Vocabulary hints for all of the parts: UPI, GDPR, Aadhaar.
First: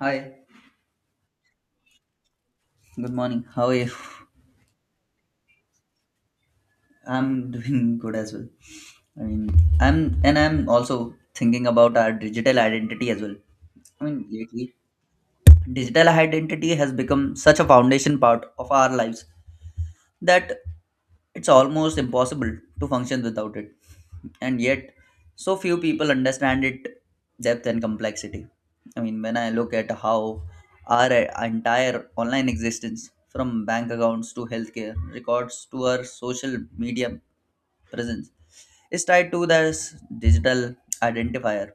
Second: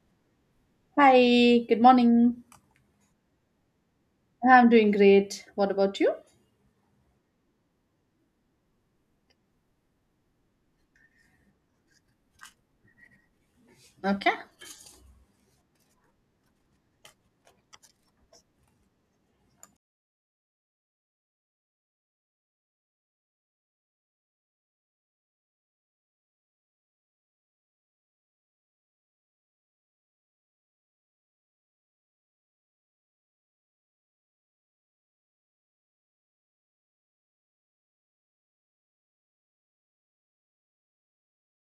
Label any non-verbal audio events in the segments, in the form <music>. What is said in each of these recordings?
Hi, Hi, good morning. good morning. How are you? I'm doing great. What about you? I'm doing good as well. I mean, I'm also thinking about our digital identity as well. I mean, Okay. lately, digital identity has become such a foundation part of our lives. That It's almost impossible to function without it. And yet, so few people understand it depth and complexity. I mean, when I look at how our entire online existence, from bank accounts to healthcare records to our social media presence, is tied to this digital identifier,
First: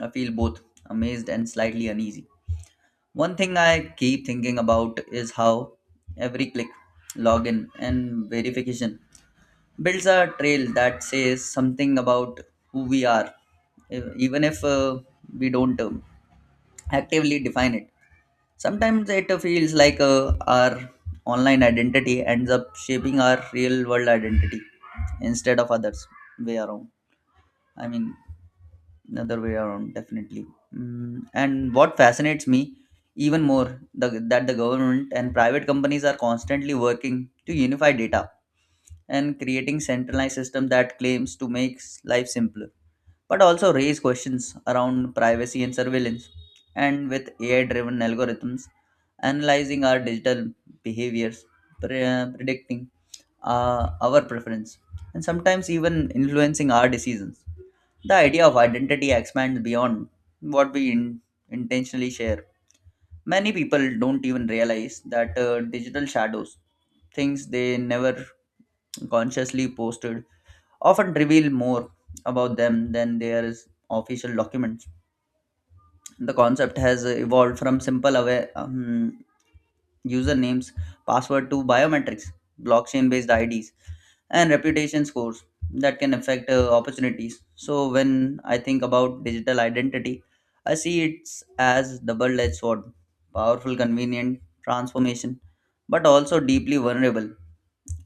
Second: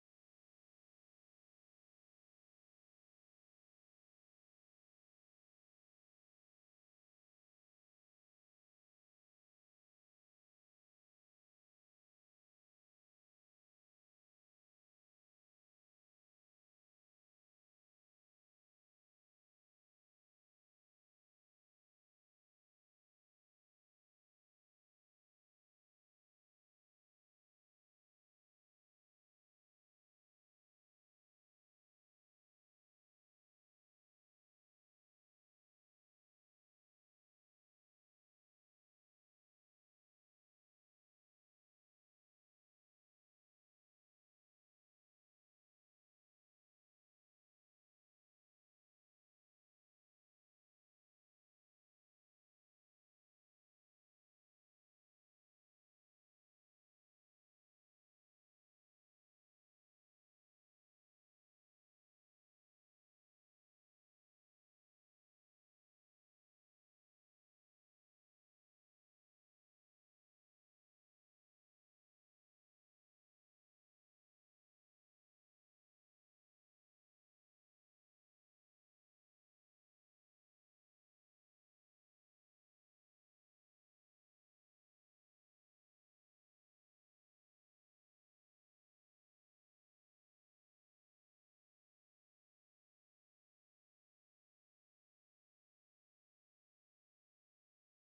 I feel both amazed and slightly uneasy. One thing I keep thinking about is how every click, login, and verification builds a trail that says something about who we are, even if we don't actively define it. Sometimes it feels like our online identity ends up shaping our real world identity instead of others way around. I mean, another way around definitely. And what fascinates me even more that the government and private companies are constantly working to unify data and creating centralized system that claims to make life simpler but also raise questions around privacy and surveillance, and with ai driven algorithms analyzing our digital behaviors, predicting our preference and sometimes even influencing our decisions, the idea of identity expands beyond what intentionally share. Many people don't even realize that digital shadows, things they never consciously posted, often reveal more about them than their official documents. The concept has evolved from simple usernames, password to biometrics, blockchain based IDs and reputation scores that can affect opportunities. So when I think about digital identity, I see it as double-edged sword, powerful, convenient transformation, but also deeply vulnerable.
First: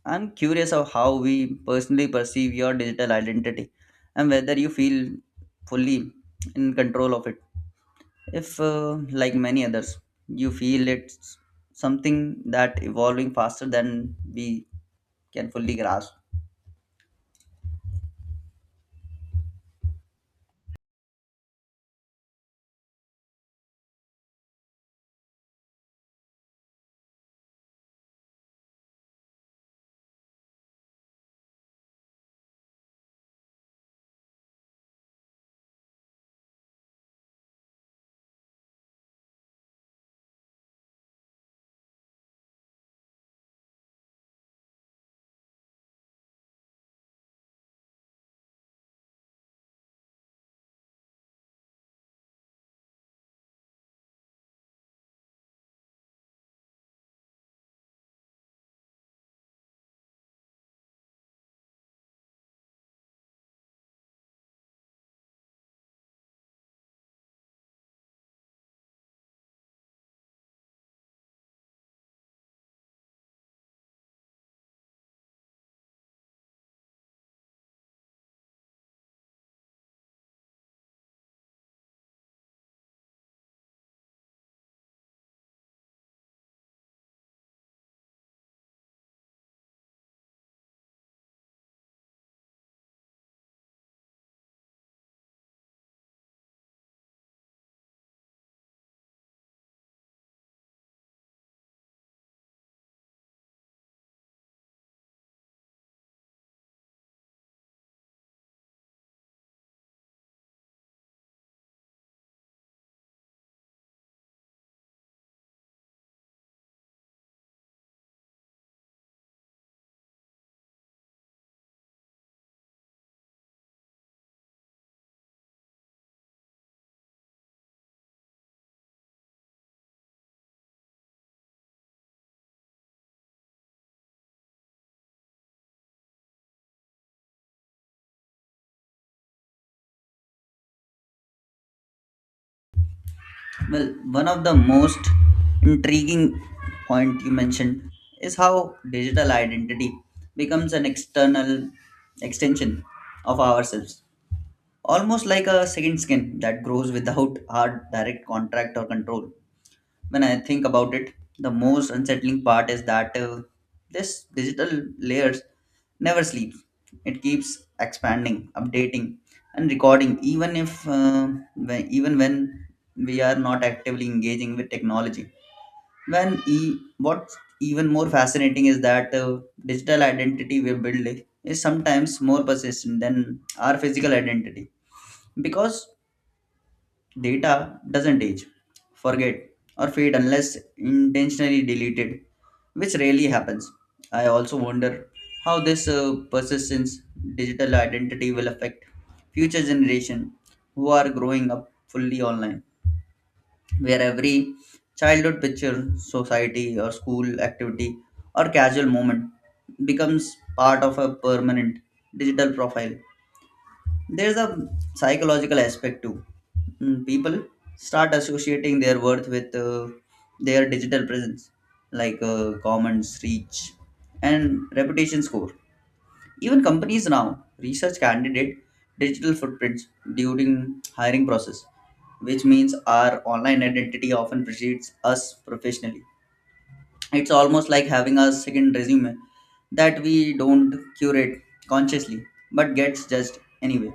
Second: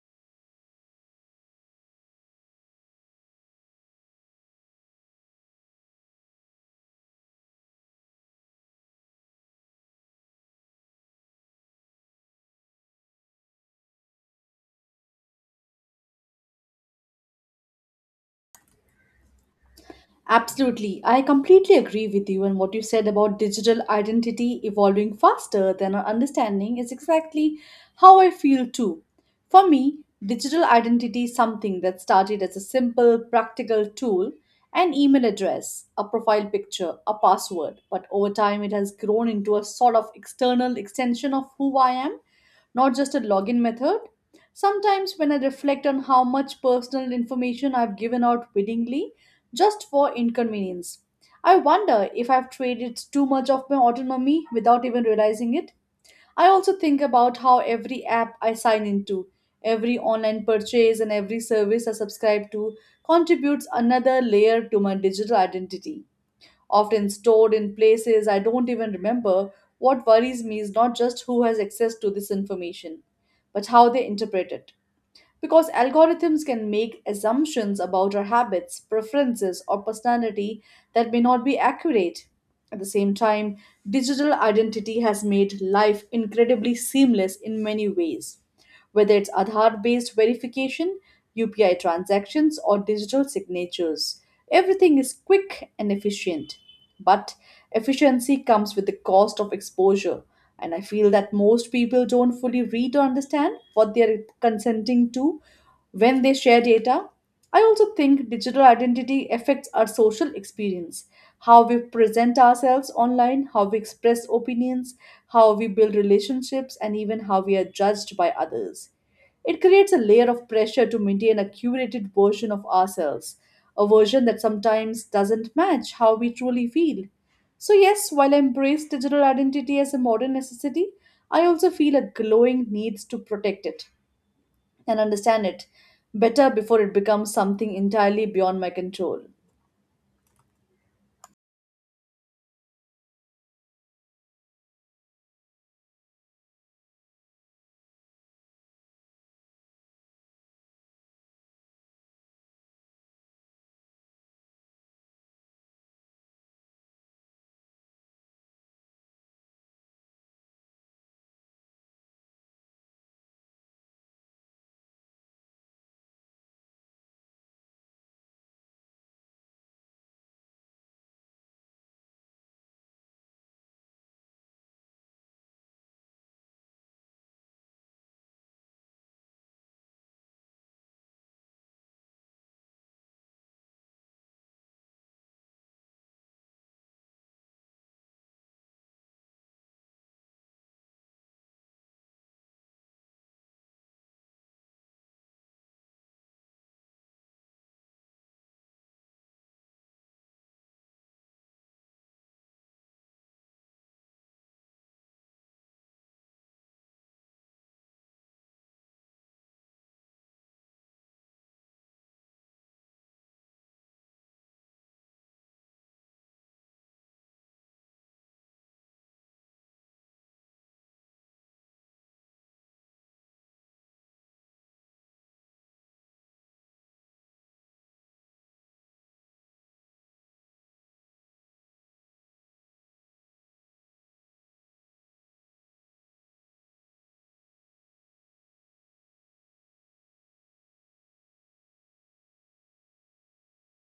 I'm curious of how we personally perceive your digital identity and whether you feel fully in control of it. If, like many others, you feel it's something that evolving faster than we can fully grasp. Absolutely. I completely agree with you, and what you said about digital identity evolving faster than our understanding is exactly how I feel too. For me, digital identity is something that started as a simple, practical tool an email address, a profile picture, a password, but over time it has grown into a sort of external extension of who I am not just a login method. Sometimes, when I reflect on how much personal information I've given out willingly, just for inconvenience. I wonder if I've traded too much of my autonomy without even realizing it. I also think about how every app I sign into, every online purchase, and every service I subscribe to contributes another layer to my digital identity, often stored in places I don't even remember. What worries me is not just who has access to this information, but how they interpret it. Because algorithms can make assumptions about our habits, preferences, or personality that may not be accurate. At the same time, digital identity has made life incredibly seamless in many ways whether it's Aadhaar based verification, UPI transactions, or digital signatures. Everything is quick and efficient. But efficiency comes with the cost of exposure, and I feel that most people don't fully read or understand what they are consenting to when they share data. I also think digital identity affects our social experience, how we present ourselves online, how we express opinions, how we build relationships, and even how we are judged by others. It creates a layer of pressure to maintain a curated version of ourselves, a version that sometimes doesn't match how we truly feel. So, yes, while I embrace digital identity as a modern necessity, I also feel a glowing need to protect it and understand it better before it becomes something entirely beyond my control. Well, one of the most intriguing point you mentioned is how digital identity becomes an external extension of ourselves, almost like a second skin that grows without our direct contract or control. When I think about it, the most unsettling part is that this digital layers never sleeps. It keeps expanding, updating, and recording, even when we are not actively engaging with technology. What's even more fascinating is that digital identity we build is sometimes more persistent than our physical identity, because data doesn't age, forget, or fade unless intentionally deleted, which rarely happens. I also wonder how this persistence digital identity will affect future generation who are growing up fully online, where every childhood picture, society, or school activity or casual moment becomes part of a permanent digital profile. There's a psychological aspect too. People start associating their worth with their digital presence, like comments, reach, and reputation score. Even companies now research candidate digital footprints during hiring process, which means our online identity often precedes us professionally. It's almost like having a second resume that we don't curate consciously but gets judged anyway.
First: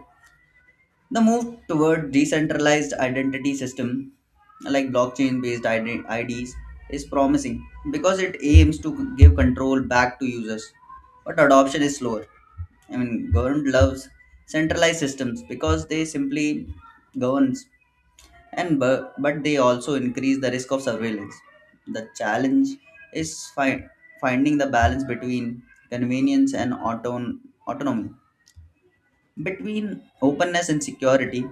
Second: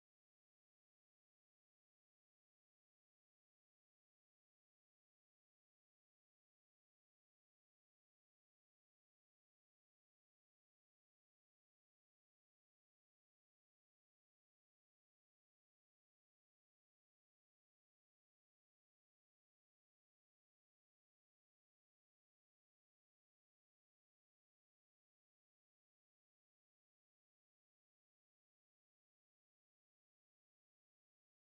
The move toward decentralized identity system like blockchain based IDs is promising because it aims to give control back to users, but adoption is slower. I mean, government loves centralized systems because they simply governs and but they also increase the risk of surveillance. The challenge is finding the balance between convenience and autonomy, between openness and security,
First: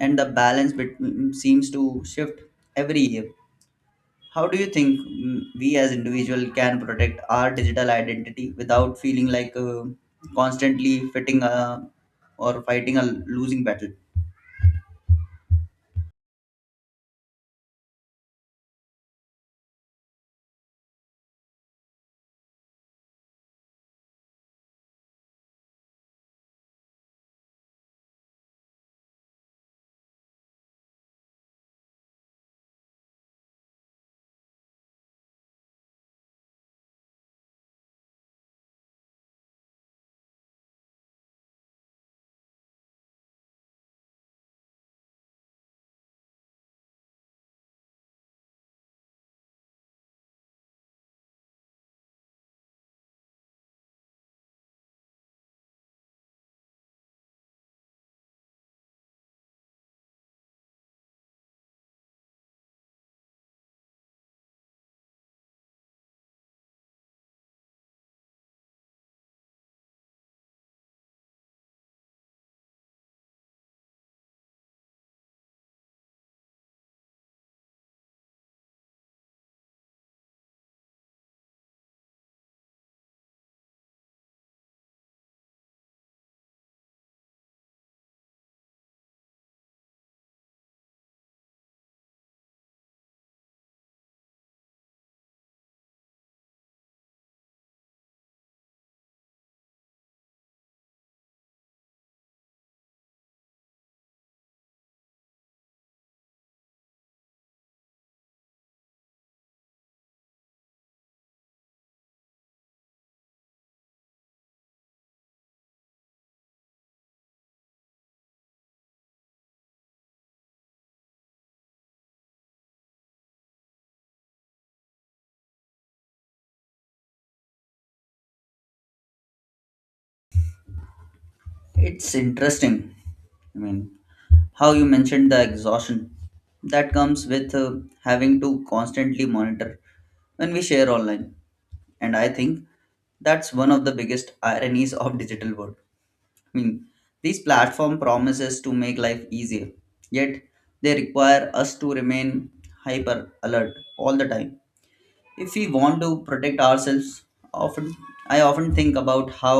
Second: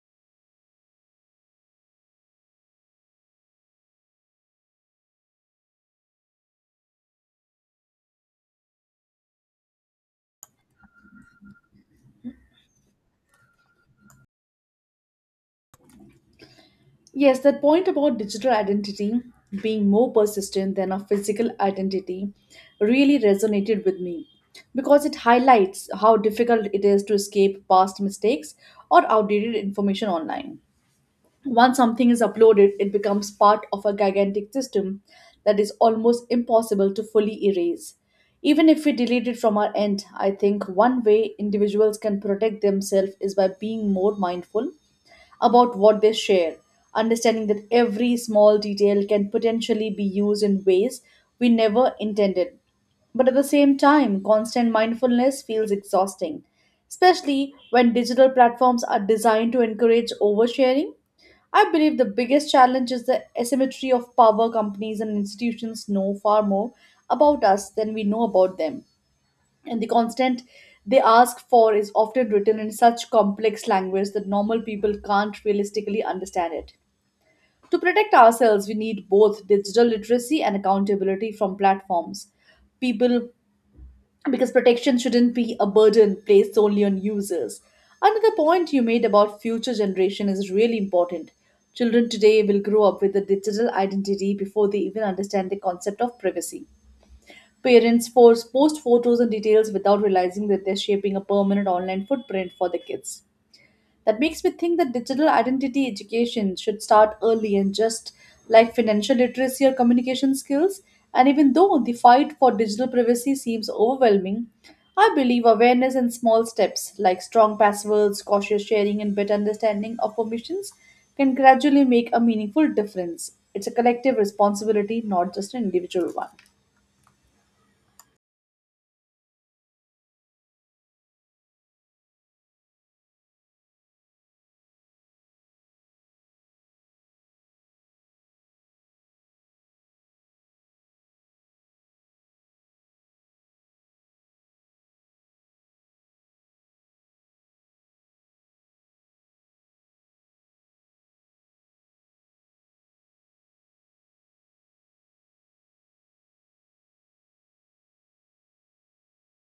and the balance between seems to shift every year. How do you think, we as individual can protect our digital identity without feeling like constantly fitting a, or fighting a losing battle? Yes, that point about digital identity being more persistent than a physical identity really resonated with me because it highlights how difficult it is to escape past mistakes or outdated information online. Once something is uploaded, it becomes part of a gigantic system that is almost impossible to fully erase. Even if we delete it from our end, I think one way individuals can protect themselves is by being more mindful about what they share, understanding that every small detail can potentially be used in ways we never intended. But at the same time, constant mindfulness feels exhausting, especially when digital platforms are designed to encourage oversharing. I believe the biggest challenge is the asymmetry of power companies and institutions know far more about us than we know about them. And the constant they ask for is often written in such complex language that normal people can't realistically understand it. To protect ourselves, we need both digital literacy and accountability from platforms. People because protection shouldn't be a burden placed solely on users. Another point you made about future generation is really important. Children today will grow up with a digital identity before they even understand the concept of privacy. Parents force post photos and details without realizing that they're shaping a permanent online footprint for the kids. That makes me think that digital identity education should start early and just like financial literacy or communication skills. And even though the fight for digital privacy seems overwhelming, I believe awareness and small steps like strong passwords, cautious sharing, and better understanding of permissions can gradually make a meaningful difference. It's a collective responsibility, not just an individual one. It's interesting. I mean, how you mentioned the exhaustion that comes with having to constantly monitor when we share online. And I think that's one of the biggest ironies of digital world. I mean, these platform promises to make life easier, yet they require us to remain hyper alert all the time if we want to protect ourselves. often often think about how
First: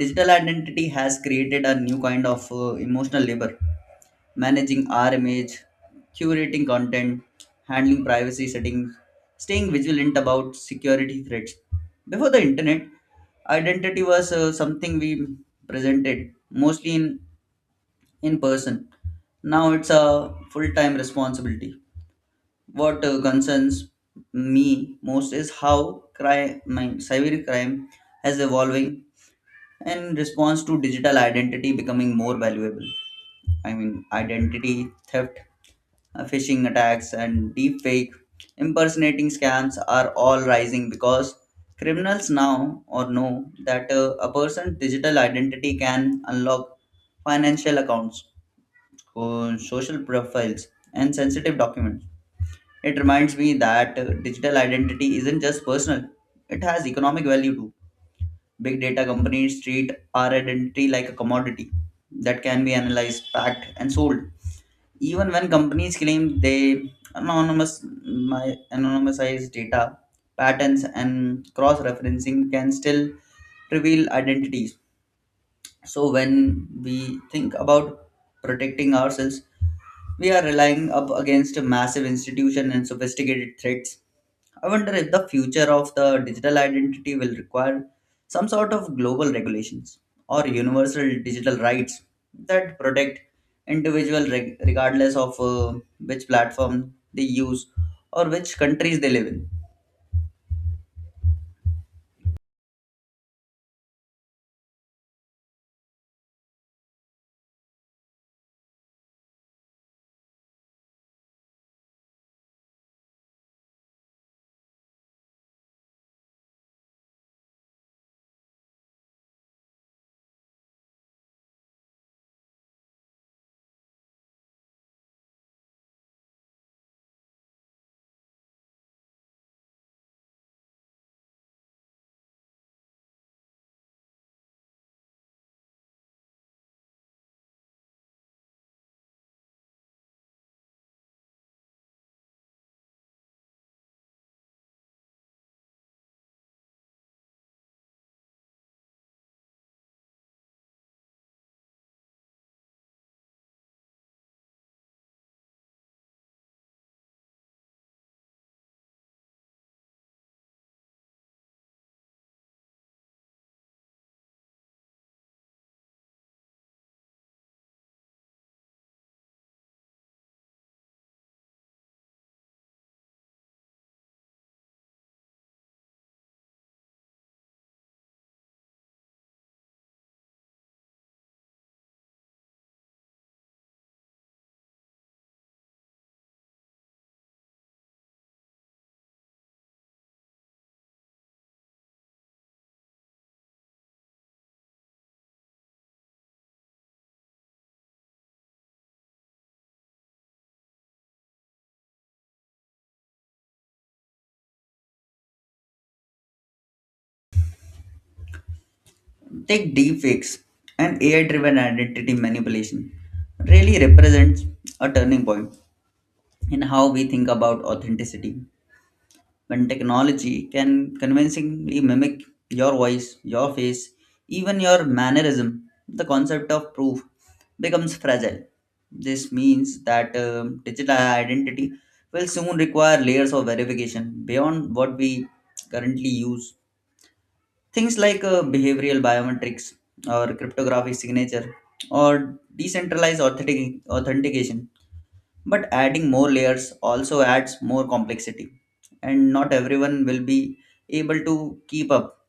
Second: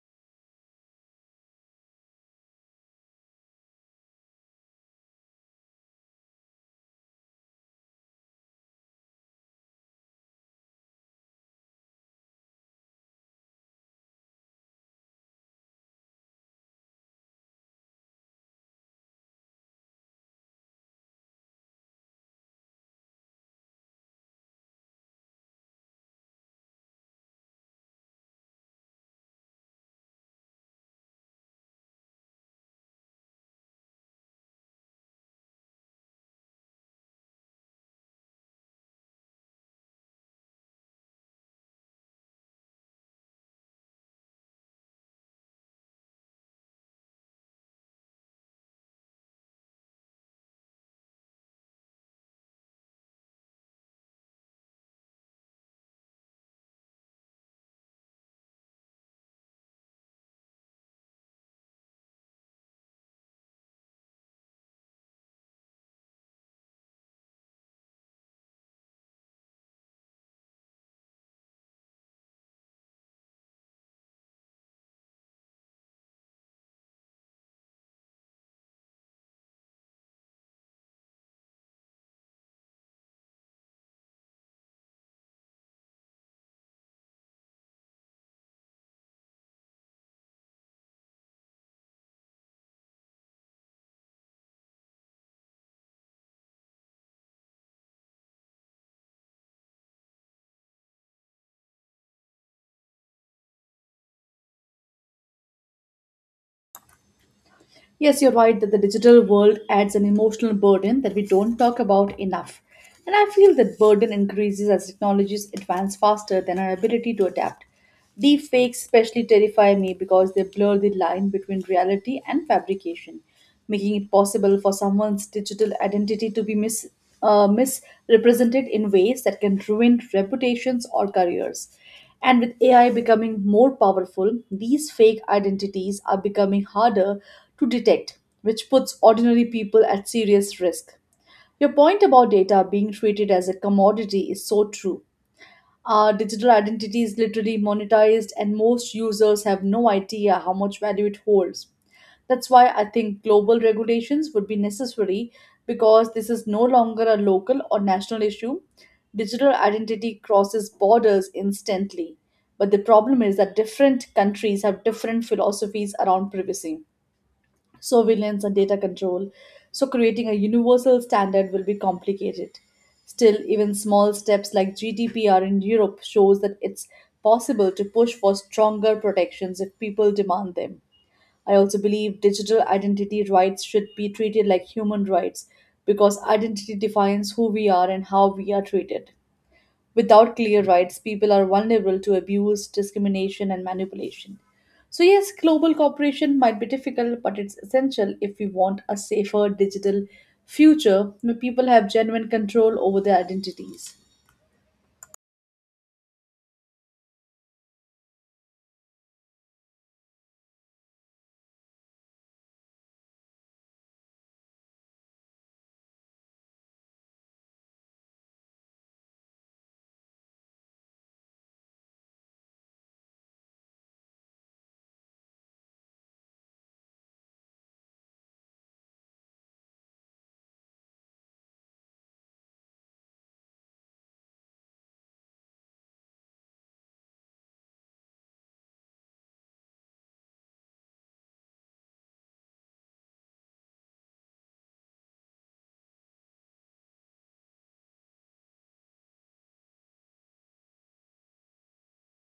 digital identity has created a new kind of emotional labor, managing our image, curating content, handling privacy settings, staying vigilant about security threats. Before the internet, identity was something we presented mostly in person. Now it's a full time responsibility. What concerns me most is how crime, my cyber crime has evolving in response to digital identity becoming more valuable. I mean, identity theft, phishing attacks, and deepfake impersonating scams are all rising because criminals now or know that a person's digital identity can unlock financial accounts, social profiles, and sensitive documents. It reminds me that digital identity isn't just personal, it has economic value too. Big data companies treat our identity like a commodity that can be analyzed, packed, and sold. Even when companies claim they anonymous my anonymized data, patterns and cross-referencing can still reveal identities. So when we think about protecting ourselves, we are relying up against a massive institution and sophisticated threats. I wonder if the future of the digital identity will require some sort of global regulations or universal digital rights that protect individuals regardless of which platform they use or which countries they live in. Yes, you're right that the digital world adds an emotional burden that we don't talk about enough. And I feel that burden increases as technologies advance faster than our ability to adapt. Deepfakes especially terrify me because they blur the line between reality and fabrication making it possible for someone's digital identity to be misrepresented in ways that can ruin reputations or careers. And with AI becoming more powerful, these fake identities are becoming harder to detect, which puts ordinary people at serious risk. Your point about data being treated as a commodity is so true. Digital identity is literally monetized, and most users have no idea how much value it holds. That's why I think global regulations would be necessary because this is no longer a local or national issue. Digital identity crosses borders instantly. But the problem is that different countries have different philosophies around privacy surveillance, and data control, so creating a universal standard will be complicated. Still, even small steps like GDPR in Europe shows that it's possible to push for stronger protections if people demand them. I also believe digital identity rights should be treated like human rights because identity defines who we are and how we are treated. Without clear rights, people are vulnerable to abuse, discrimination, and manipulation. So, yes, global cooperation might be difficult, but it's essential if we want a safer digital future where people have genuine control over their identities. Take deepfakes and AI-driven identity manipulation really represents a turning point in how we think about authenticity. When technology can convincingly mimic your voice, your face, even your mannerism, the concept of proof becomes fragile. This means that digital identity will soon require layers of verification beyond what we currently use. Things like behavioral biometrics or cryptographic signature or decentralized authentication. But adding more layers also adds more complexity, and not everyone will be able to keep up.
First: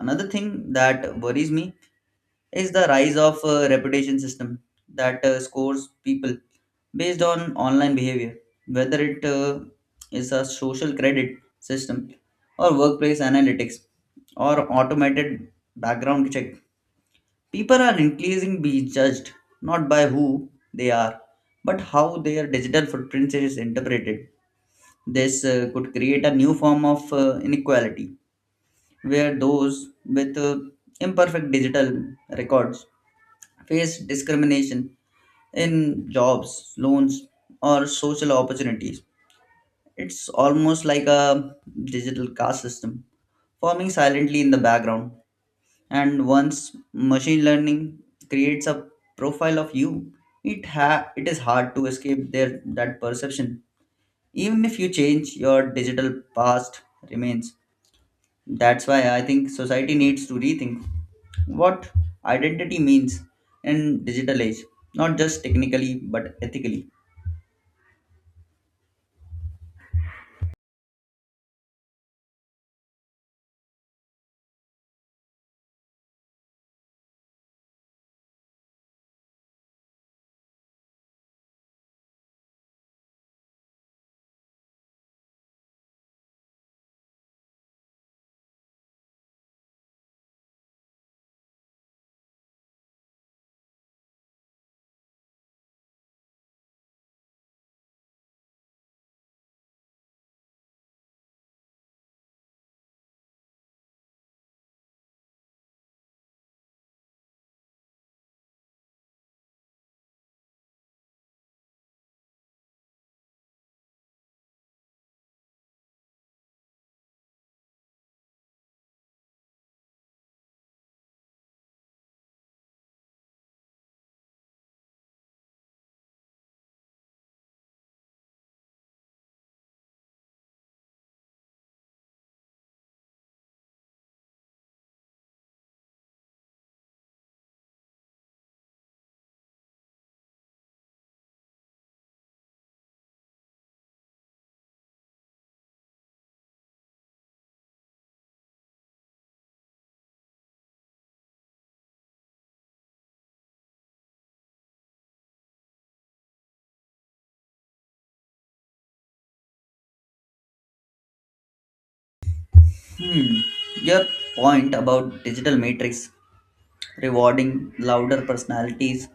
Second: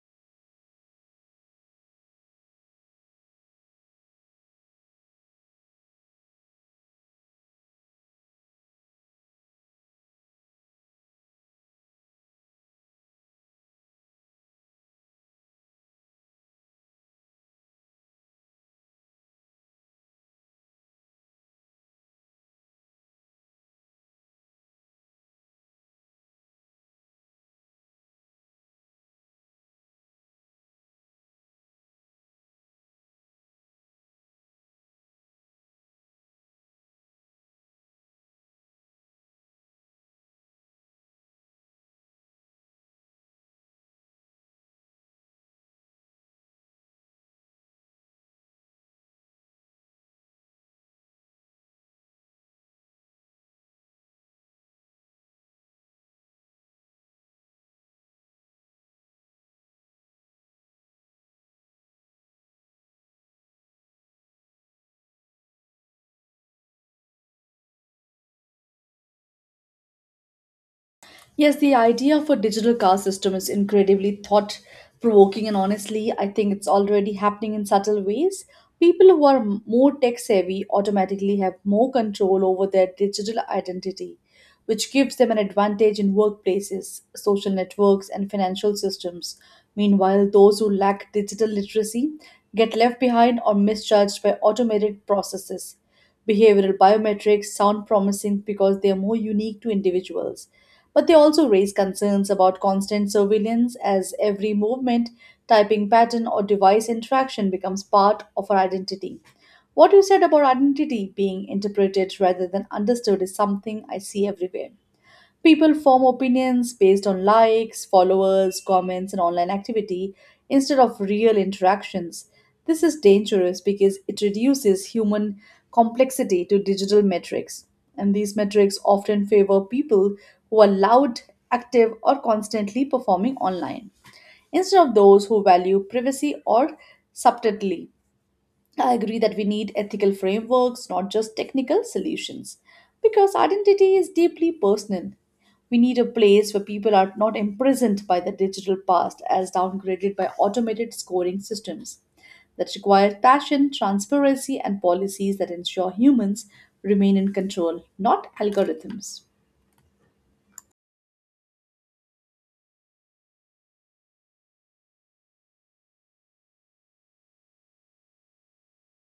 Another thing that worries me is the rise of a reputation system that scores people based on online behavior, whether it is a social credit system or workplace analytics or automated background check. People are increasingly being judged not by who they are, but how their digital footprint is interpreted. This could create a new form of inequality where those with imperfect digital records face discrimination in jobs, loans, or social opportunities. It's almost like a digital caste system forming silently in the background. And once machine learning creates a profile of you, it is hard to escape their that perception. Even if you change, your digital past remains. That's why I think society needs to rethink what identity means in digital age, not just technically but ethically. Yes, the idea of a digital car system is incredibly thought provoking, and honestly, I think it's already happening in subtle ways. People who are more tech savvy automatically have more control over their digital identity, which gives them an advantage in workplaces, social networks, and financial systems. Meanwhile, those who lack digital literacy get left behind or misjudged by automated processes. Behavioral biometrics sound promising because they are more unique to individuals but they also raise concerns about constant surveillance as every movement, typing pattern, or device interaction becomes part of our identity. What you said about identity being interpreted rather than understood is something I see everywhere. People form opinions based on likes, followers, comments, and online activity instead of real interactions. This is dangerous because it reduces human complexity to digital metrics, and these metrics often favor people who are loud, active, or constantly performing online instead of those who value privacy or subtlety. I agree that we need ethical frameworks, not just technical solutions, because identity is deeply personal. We need a place where people are not imprisoned by the digital past as downgraded by automated scoring systems that require passion, transparency, and policies that ensure humans remain in control, not algorithms. Your point about digital matrix rewarding louder personalities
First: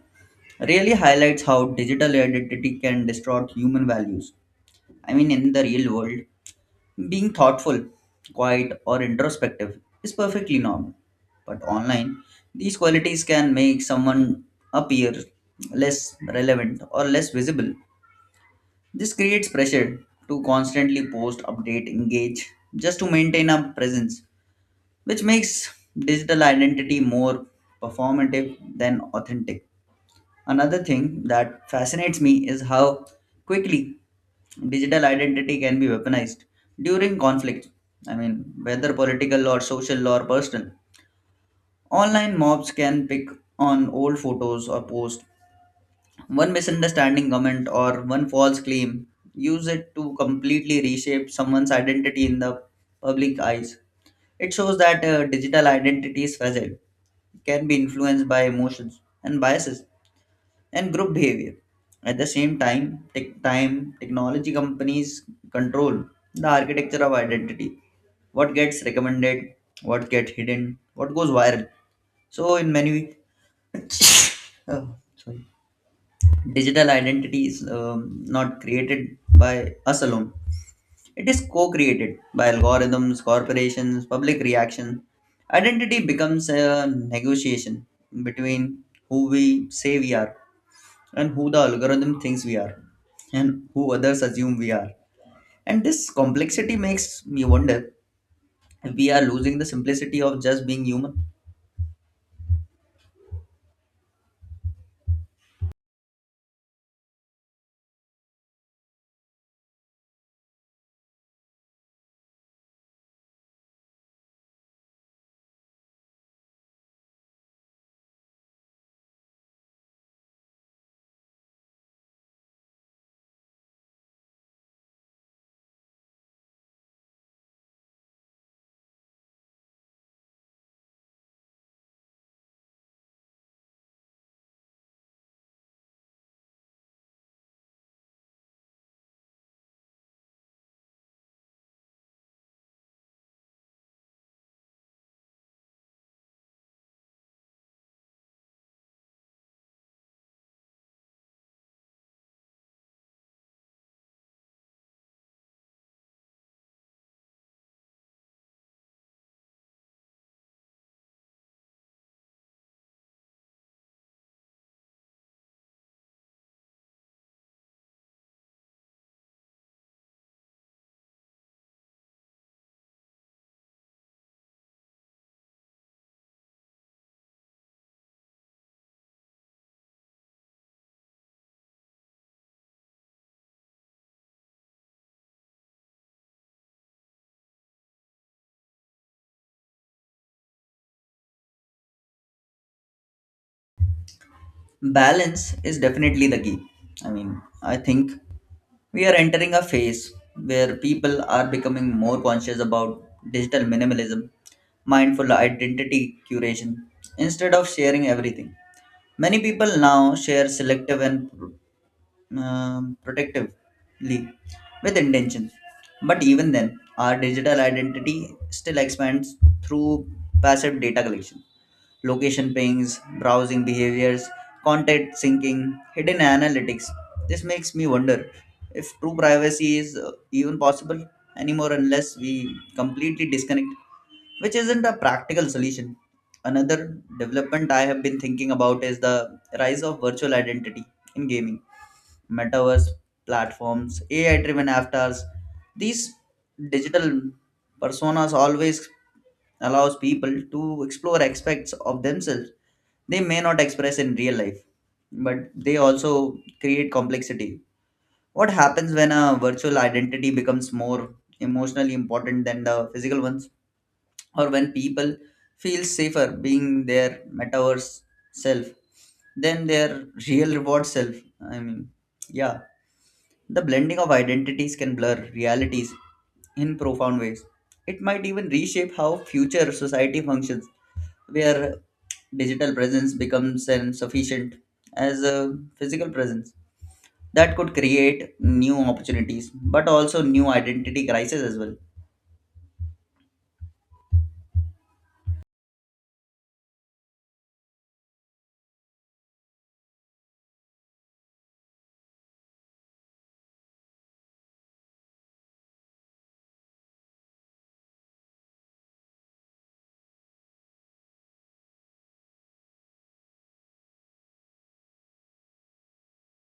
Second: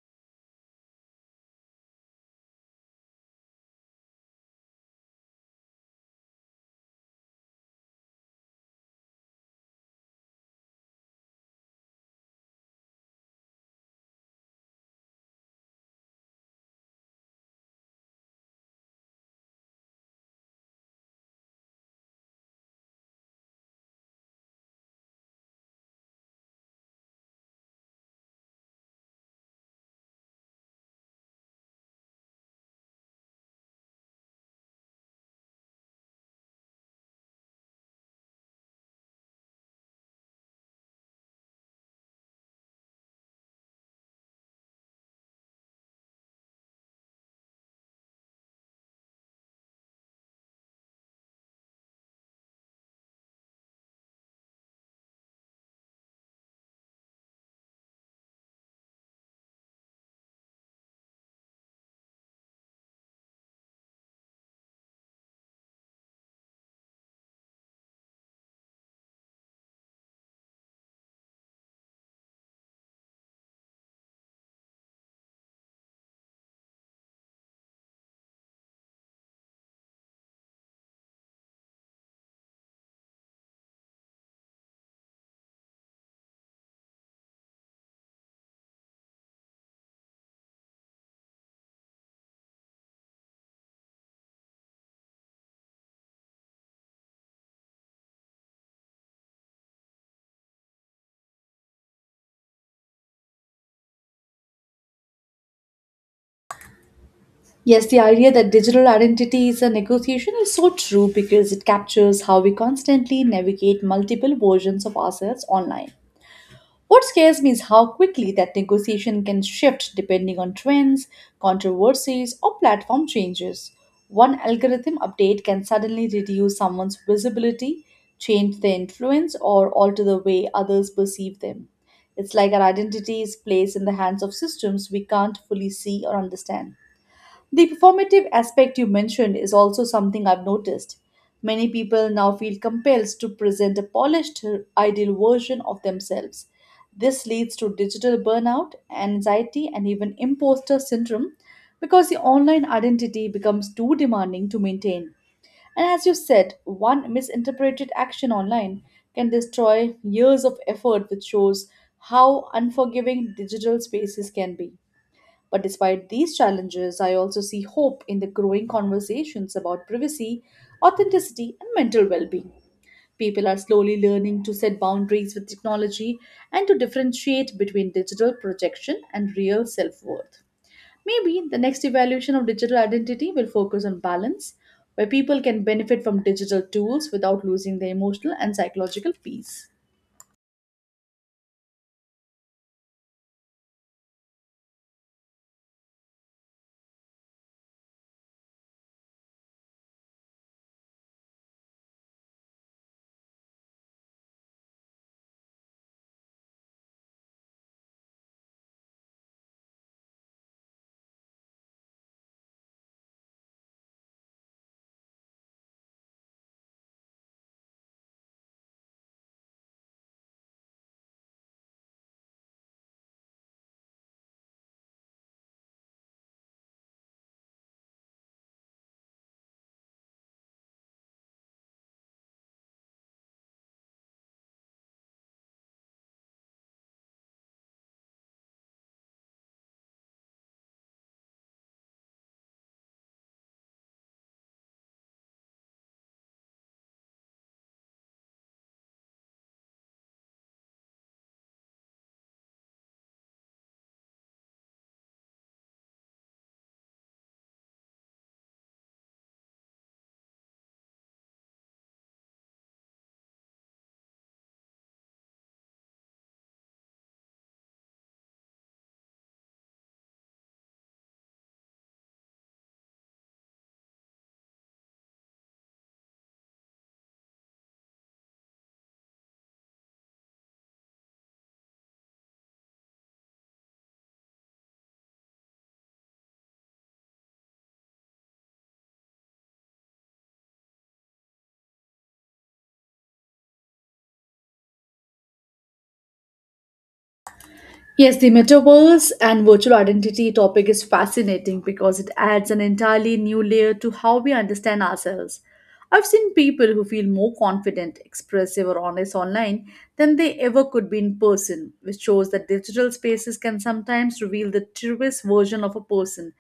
really highlights how digital identity can distort human values. I mean, in the real world, being thoughtful, quiet, or introspective is perfectly normal. But online, these qualities can make someone appear less relevant or less visible. This creates pressure to constantly post, update, engage just to maintain a presence, which makes digital identity more performative than authentic. Another thing that fascinates me is how quickly digital identity can be weaponized during conflict. I mean, whether political or social or personal. Online mobs can pick on old photos or posts. One misunderstanding comment or one false claim use it to completely reshape someone's identity in the public eyes. It shows that digital identity is fragile, can be influenced by emotions and biases and group behavior. At the same time, technology companies control the architecture of identity. What gets recommended, what gets hidden, what goes viral. So in many <coughs> oh, sorry. Digital identity is not created by us alone. It is co-created by algorithms, corporations, public reaction. Identity becomes a negotiation between who we say we are and who the algorithm thinks we are, and who others assume we are. And this complexity makes me wonder if we are losing the simplicity of just being human. Yes, the idea that digital identity is a negotiation is so true because it captures how we constantly navigate multiple versions of ourselves online. What scares me is how quickly that negotiation can shift depending on trends, controversies, or platform changes. One algorithm update can suddenly reduce someone's visibility, change their influence, or alter the way others perceive them. It's like our identity is placed in the hands of systems we can't fully see or understand. The performative aspect you mentioned is also something I've noticed. Many people now feel compelled to present a polished, ideal version of themselves. This leads to digital burnout, anxiety, and even imposter syndrome because the online identity becomes too demanding to maintain. And as you said, one misinterpreted action online can destroy years of effort, which shows how unforgiving digital spaces can be. But despite these challenges, I also see hope in the growing conversations about privacy, authenticity, and mental well being. People are slowly learning to set boundaries with technology and to differentiate between digital projection and real self worth. Maybe the next evaluation of digital identity will focus on balance, where people can benefit from digital tools without losing their emotional and psychological peace. Balance is definitely the key. I mean, I think we are entering a phase where people are becoming more conscious about digital minimalism, mindful identity curation, instead of sharing everything. Many people now share selective and protectively with intentions. But even then, our digital identity still expands through passive data collection, location pings, browsing behaviors, content syncing, hidden analytics. This makes me wonder if true privacy is even possible anymore unless we completely disconnect, which isn't a practical solution. Another development I have been thinking about is the rise of virtual identity in gaming metaverse platforms, AI driven avatars. These digital personas always allows people to explore aspects of themselves they may not express in real life, but they also create complexity. What happens when a virtual identity becomes more emotionally important than the physical ones, or when people feel safer being their metaverse self than their real reward self? I mean, yeah, the blending of identities can blur realities in profound ways. It might even reshape how future society functions, where digital presence becomes as sufficient as a physical presence. That could create new opportunities, but also new identity crises as well. Yes, the metaverse and virtual identity topic is fascinating because it adds an entirely new layer to how we understand ourselves. I've seen people who feel more confident, expressive, or honest online than they ever could be in person, which shows that digital spaces can sometimes reveal the truest version of a person.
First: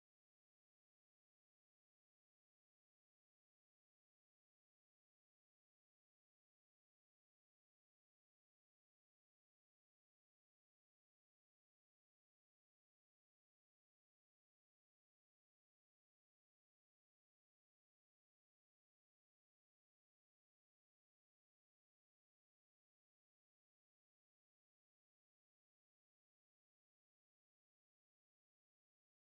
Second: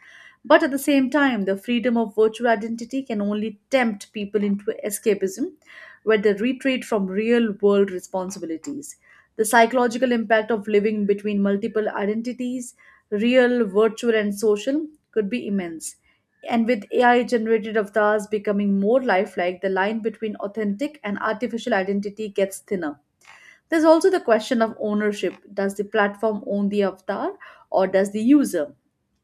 But at the same time, the freedom of virtual identity can only tempt people into escapism, where they retreat from real world responsibilities. The psychological impact of living between multiple identities, real, virtual, and social, could be immense. And with AI generated avatars becoming more lifelike, the line between authentic and artificial identity gets thinner. There's also the question of ownership does the platform own the avatar or does the user?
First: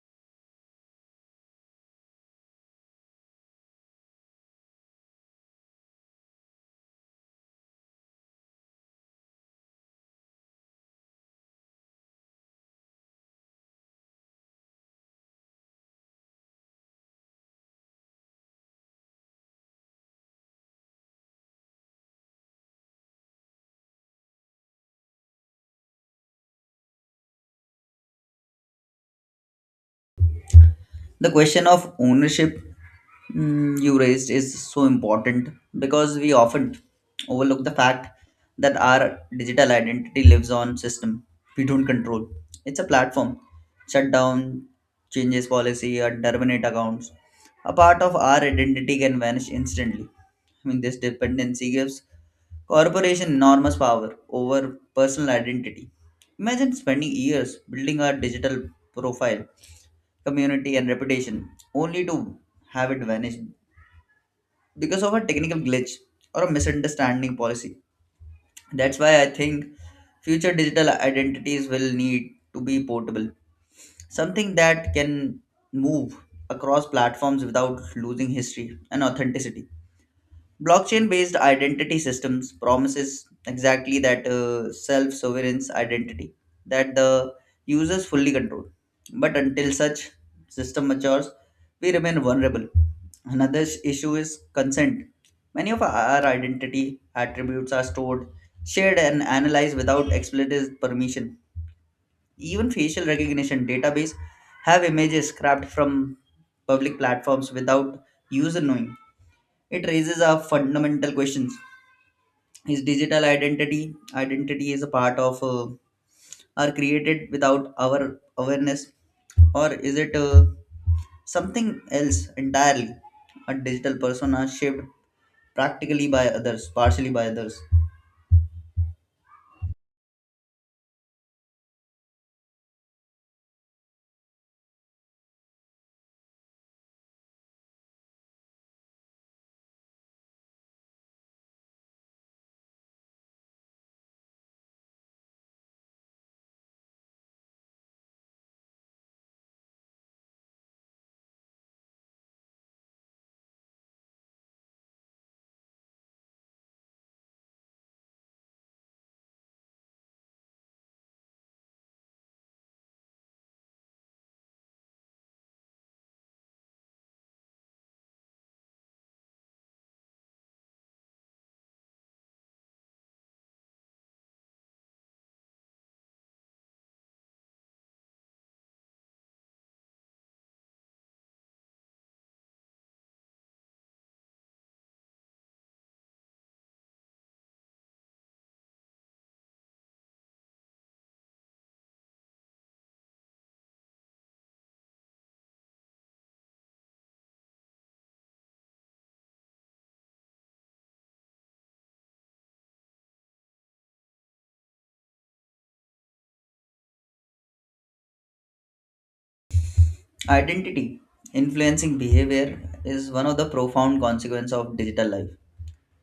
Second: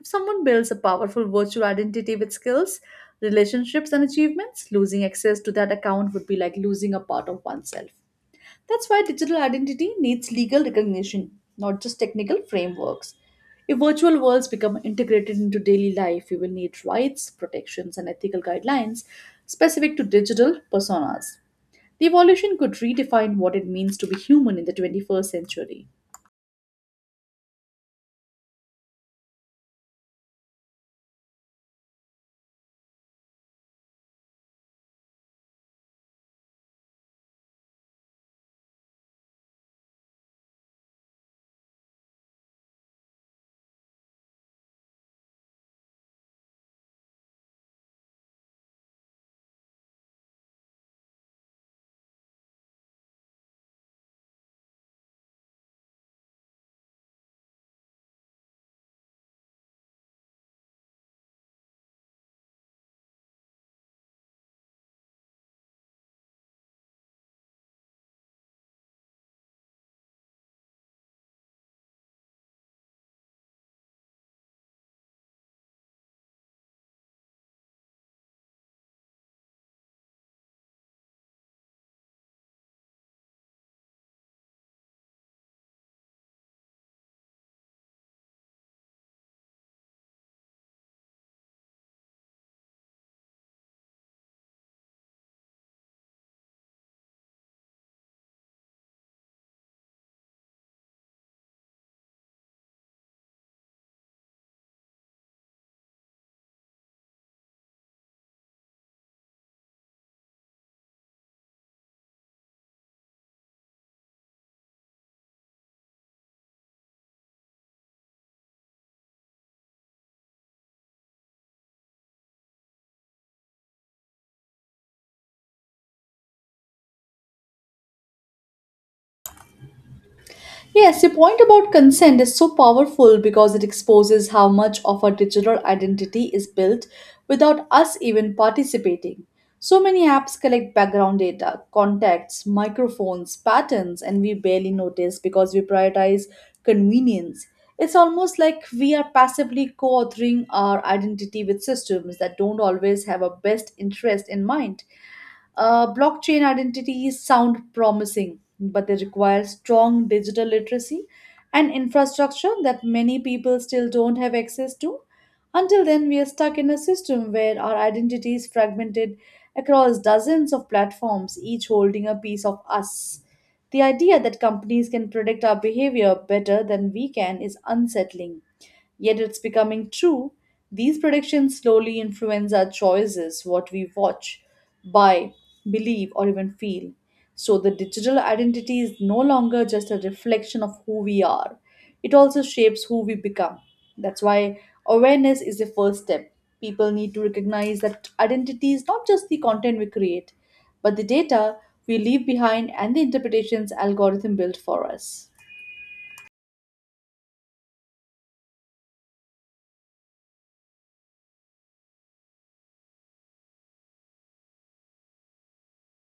If someone builds a powerful virtual identity with skills, relationships, and achievements, losing access to that account would be like losing a part of oneself. That's why digital identity needs legal recognition, not just technical frameworks. If virtual worlds become integrated into daily life, we will need rights, protections, and ethical guidelines specific to digital personas. The evolution could redefine what it means to be human in the 21st century. The question of ownership you raised is so important, because we often overlook the fact that our digital identity lives on system we don't control. It's a platform shut down, changes policy or terminate accounts, a part of our identity can vanish instantly. I mean, this dependency gives corporation enormous power over personal identity. Imagine spending years building our digital profile, community, and reputation, only to have it vanish because of a technical glitch or a misunderstanding policy. That's why I think future digital identities will need to be portable, something that can move across platforms without losing history and authenticity. Blockchain-based identity systems promises exactly that. Self-sovereign identity that the users fully control. But until such system matures, we remain vulnerable. Another issue is consent. Many of our identity attributes are stored, shared, and analyzed without explicit permission. Even facial recognition database have images scrapped from public platforms without user knowing. It raises a fundamental questions, is digital identity is a part of are created without our awareness, or is it something else entirely, a digital persona shaped practically by others, partially by others. Yes, your point about consent is so powerful because it exposes how much of our digital identity is built without us even participating. So many apps collect background data, contacts, microphones, patterns, and we barely notice because we prioritize convenience. It's almost like we are passively co authoring our identity with systems that don't always have our best interest in mind. Blockchain identities sound promising, but they require strong digital literacy and infrastructure that many people still don't have access to. Until then, we are stuck in a system where our identity is fragmented across dozens of platforms, each holding a piece of us. The idea that companies can predict our behavior better than we can is unsettling. Yet it's becoming true. These predictions slowly influence our choices, what we watch, buy, believe, or even feel. So the digital identity is no longer just a reflection of who we are, it also shapes who we become. That's why awareness is the first step. People need to recognize that identity is not just the content we create, but the data we leave behind and the interpretations algorithm built for us. Identity influencing behavior is one of the profound consequences of digital life,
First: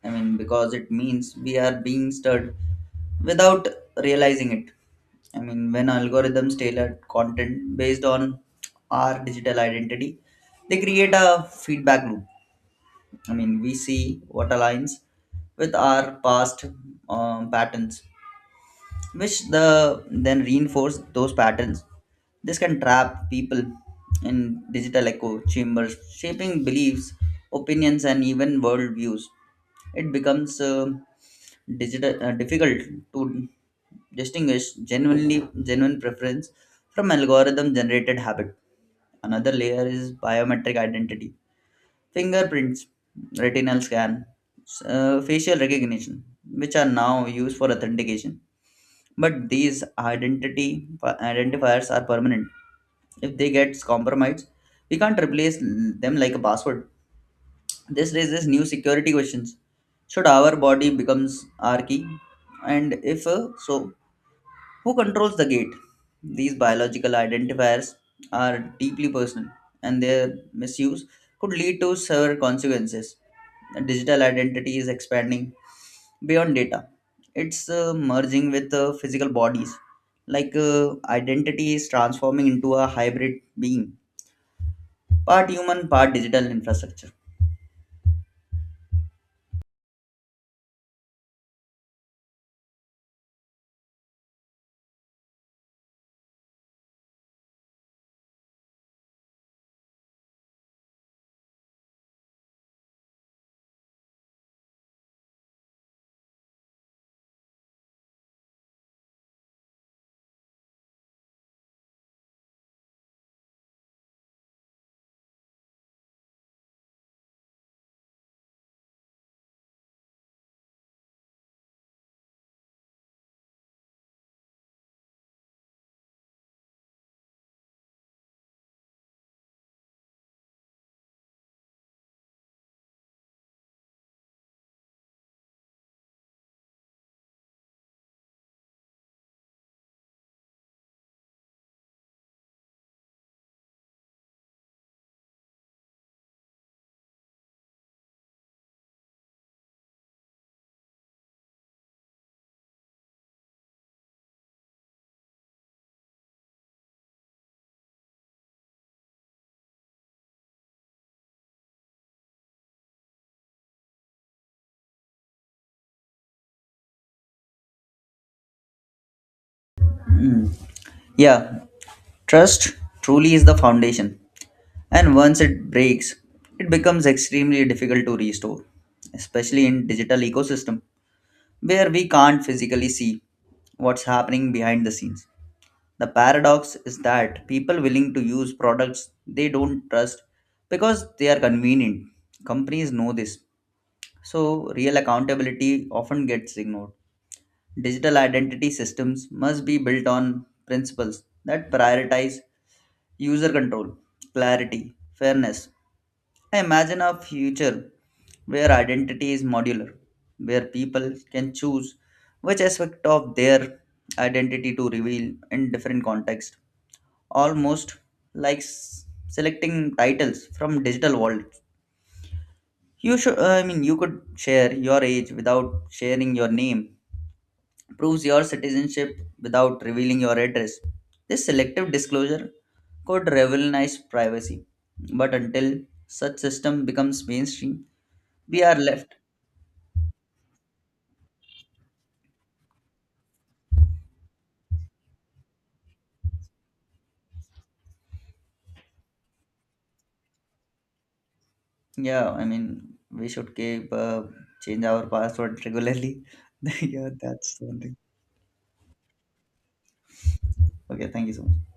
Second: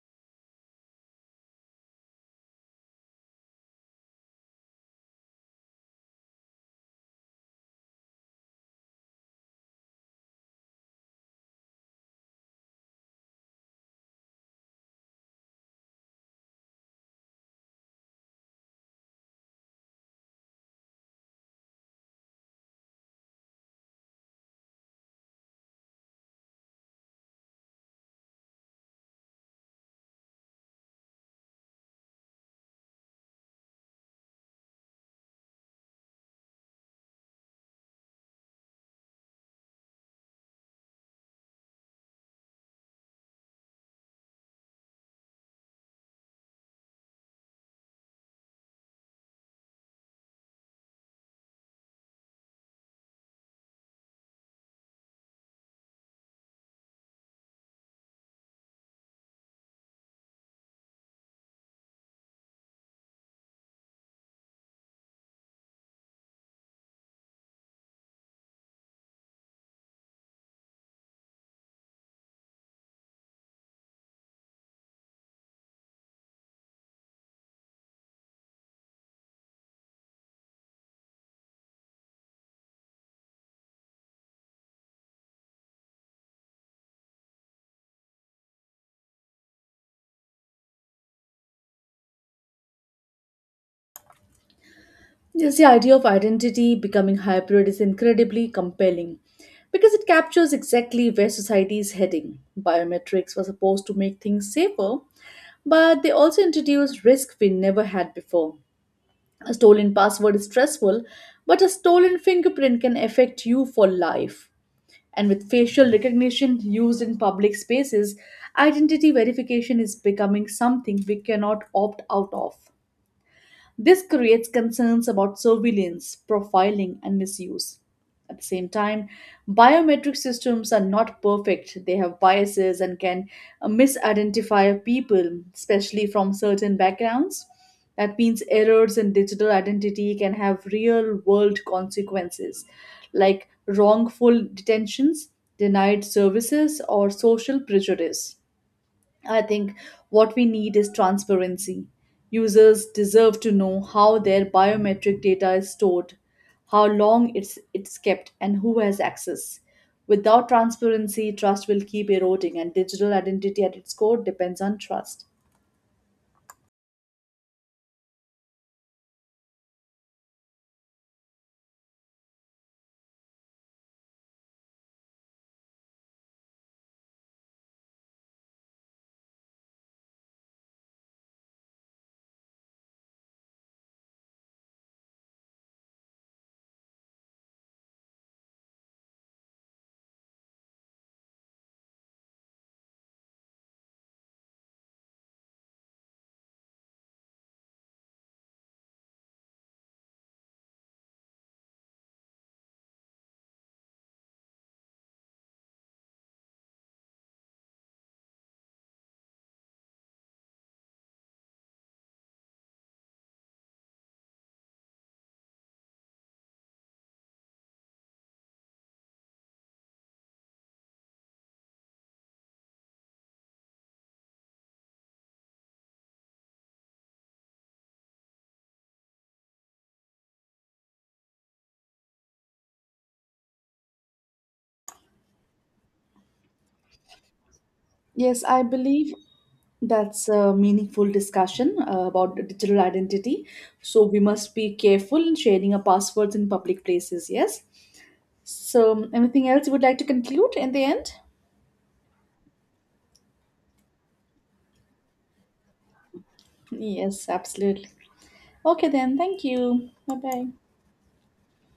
I mean, because it means we are being stirred without realizing it. I mean, when algorithms tailor content based on our digital identity, they create a feedback loop. I mean, we see what aligns with our past patterns, which the then reinforce those patterns. This can trap people in digital echo chambers, shaping beliefs, opinions, and even worldviews. It becomes digital difficult to distinguish genuine preference from algorithm generated habit. Another layer is biometric identity: fingerprints, retinal scan, facial recognition, which are now used for authentication, but these identity identifiers are permanent. If they get compromised, we can't replace them like a password. This raises new security questions. Should our body becomes our key? And if so, who controls the gate? These biological identifiers are deeply personal, and their misuse could lead to severe consequences. Digital identity is expanding beyond data. It's merging with physical bodies, like identity is transforming into a hybrid being, part human, part digital infrastructure. Just the idea of identity becoming hybrid is incredibly compelling because it captures exactly where society is heading. Biometrics were supposed to make things safer, but they also introduce risk we never had before. A stolen password is stressful, but a stolen fingerprint can affect you for life. And with facial recognition used in public spaces, identity verification is becoming something we cannot opt out of. This creates concerns about surveillance, profiling, and misuse. At the same time, biometric systems are not perfect. They have biases and can misidentify people, especially from certain backgrounds. That means errors in digital identity can have real world consequences, like wrongful detentions, denied services, or social prejudice. I think what we need is transparency. Users deserve to know how their biometric data is stored, how long it's kept, and who has access. Without transparency, trust will keep eroding, and digital identity at its core depends on trust. Hmm. Yeah, trust truly is the foundation, and once it breaks, it becomes extremely difficult to restore, especially in digital ecosystem where we can't physically see what's happening behind the scenes. The paradox is that people willing to use products they don't trust because they are convenient. Companies know this, so real accountability often gets ignored. Digital identity systems must be built on principles that prioritize user control, clarity, fairness. I imagine a future where identity is modular, where people can choose which aspect of their identity to reveal in different contexts, almost like selecting titles from digital wallets. I mean, you could share your age without sharing your name, proves your citizenship without revealing your address. This selective disclosure could revolutionize privacy, but until such system becomes mainstream, Yes, we I are believe left. that's a meaningful discussion about the digital identity. So we must be careful in sharing our passwords in public places, yes? So, anything else you would like to conclude in the end? Yeah, I mean, we should keep change our password regularly. <laughs> Yeah, Yes, that's absolutely. something. Okay, then. Thank you. Bye bye. Okay, thank you so much.